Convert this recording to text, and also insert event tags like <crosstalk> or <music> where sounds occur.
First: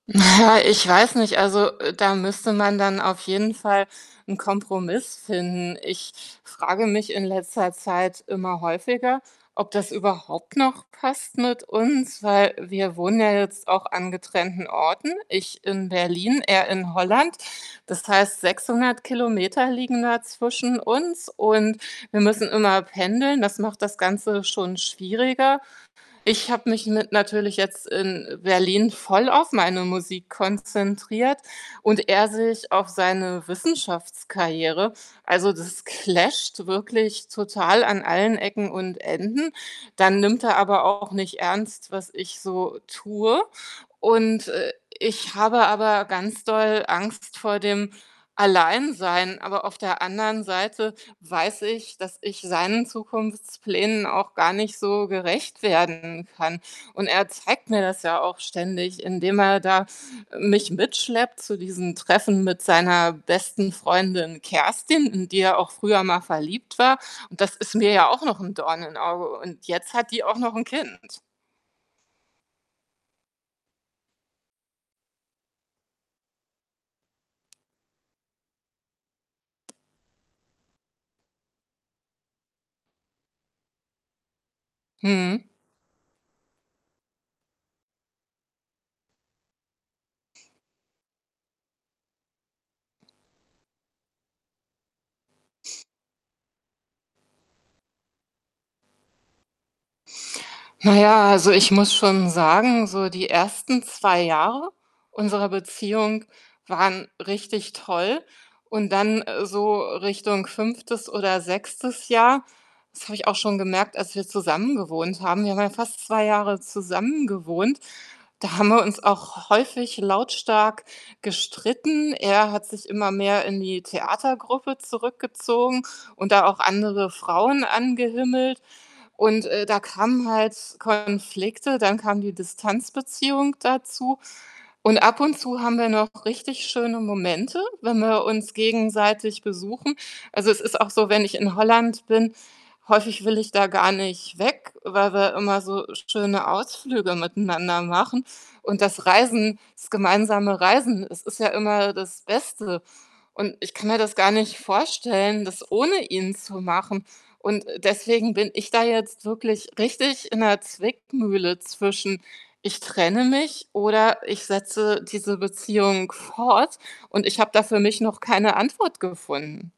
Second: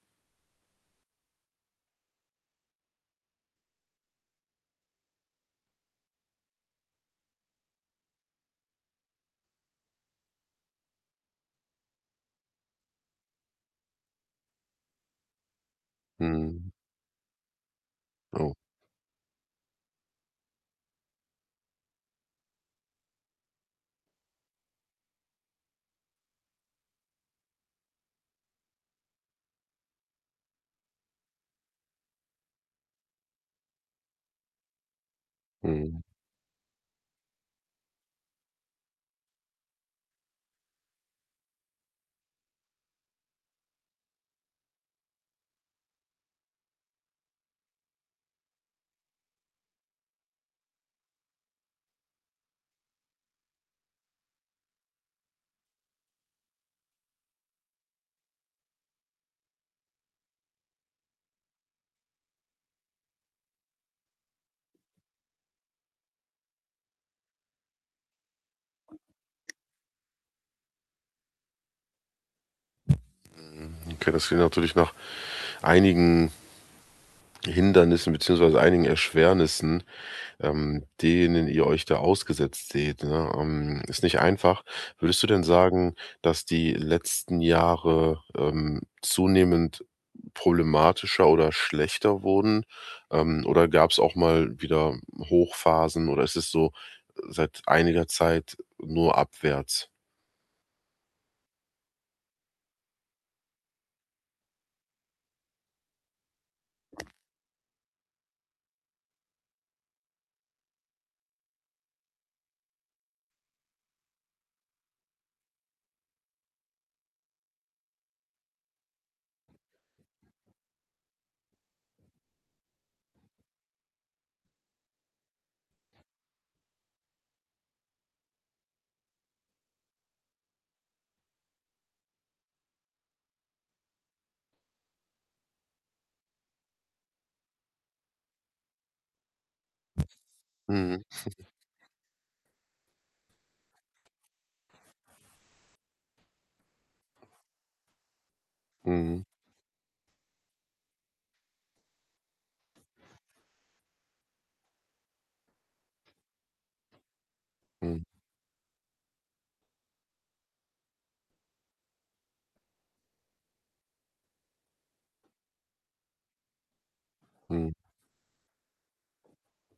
Na ja, ich weiß nicht. Also, äh, da müsste man dann auf jeden Fall 'n Kompromiss finden. Ich frage mich in letzter Zeit immer häufiger, ob das überhaupt noch passt mit uns, weil wir wohnen ja jetzt auch an getrennten Orten. Ich in Berlin, er Mhm. in Holland. Das heißt, Oh. 600 km liegen da zwischen uns, und wir müssen immer pendeln. Das macht das Ganze schon schwieriger. Ich habe mich mit natürlich jetzt in, äh, Berlin voll auf meine Musik konzentriert und er sich auf seine Wissenschaftskarriere. Also, das Mhm. clasht wirklich total an allen Ecken und Enden. Dann nimmt er aber auch nicht ernst, was ich so tue und, äh, ich habe aber ganz doll Angst vor dem Alleinsein, aber auf der anderen Seite weiß ich, dass ich seinen Zukunftsplänen auch gar nicht so gerecht werden kann und er zeigt mir das ja auch ständig, indem er da mich mitschleppt zu diesen Treffen mit seiner besten Freundin Kerstin, in die er auch früher mal verliebt war. Und das ist mir ja auch noch 'n Dorn in Auge und jetzt hat die auch noch 'n Kind. Mhm. Okay, das klingt natürlich nach einigen ge Hindernissen beziehungsweise einigen Erschwernissen, ähm, denen ihr euch da ausgesetzt seht, ne? Ähm, ist nicht einfach. Würdest du denn Mhm. sagen, dass die letzten Jahre, ähm, zunehmend problematischer oder schlechter wurden, ähm, oder gab's auch mal wieder Hochphasen oder ist es so, seit einiger Zeit nur abwärts? Na ja, also, ich muss schon sagen, so die ersten 2 Jahre unserer Beziehung waren richtig toll und dann, äh, so Richtung 5. oder 6. Jahr das habe ich auch schon gemerkt, als wir zusammengewohnt haben. Wir haben ja fast 2 Jahre zusammengewohnt. Da haben wir uns auch häufig lautstark gestritten. Er hat sich immer mehr in die Theatergruppe zurückgezogen und da auch andere Frauen angehimmelt, und, äh, da kamen halt Konflikte, dann kam die Distanzbeziehung dazu und ab und zu haben wir noch richtig schöne Momente, wenn wir uns gegenseitig besuchen. Also, es ist auch Mhm. so, wenn ich <snorts> in Holland bin häufig will ich da gar nicht weg, weil wir immer so schöne Ausflüge miteinander machen und das Mhm. Reisen das gemeinsame Reisen, es ist ja immer das Beste und ich kann mir das gar nicht vorstellen, das ohne ihn zu machen und, äh, Mhm. deswegen bin ich da jetzt wirklich richtig in 'ner Zwickmühle zwischen: „Ich trenne mich“ oder „ich setze diese Beziehung fort“, und ich habe da Mhm. für mich noch keine Antwort gefunden?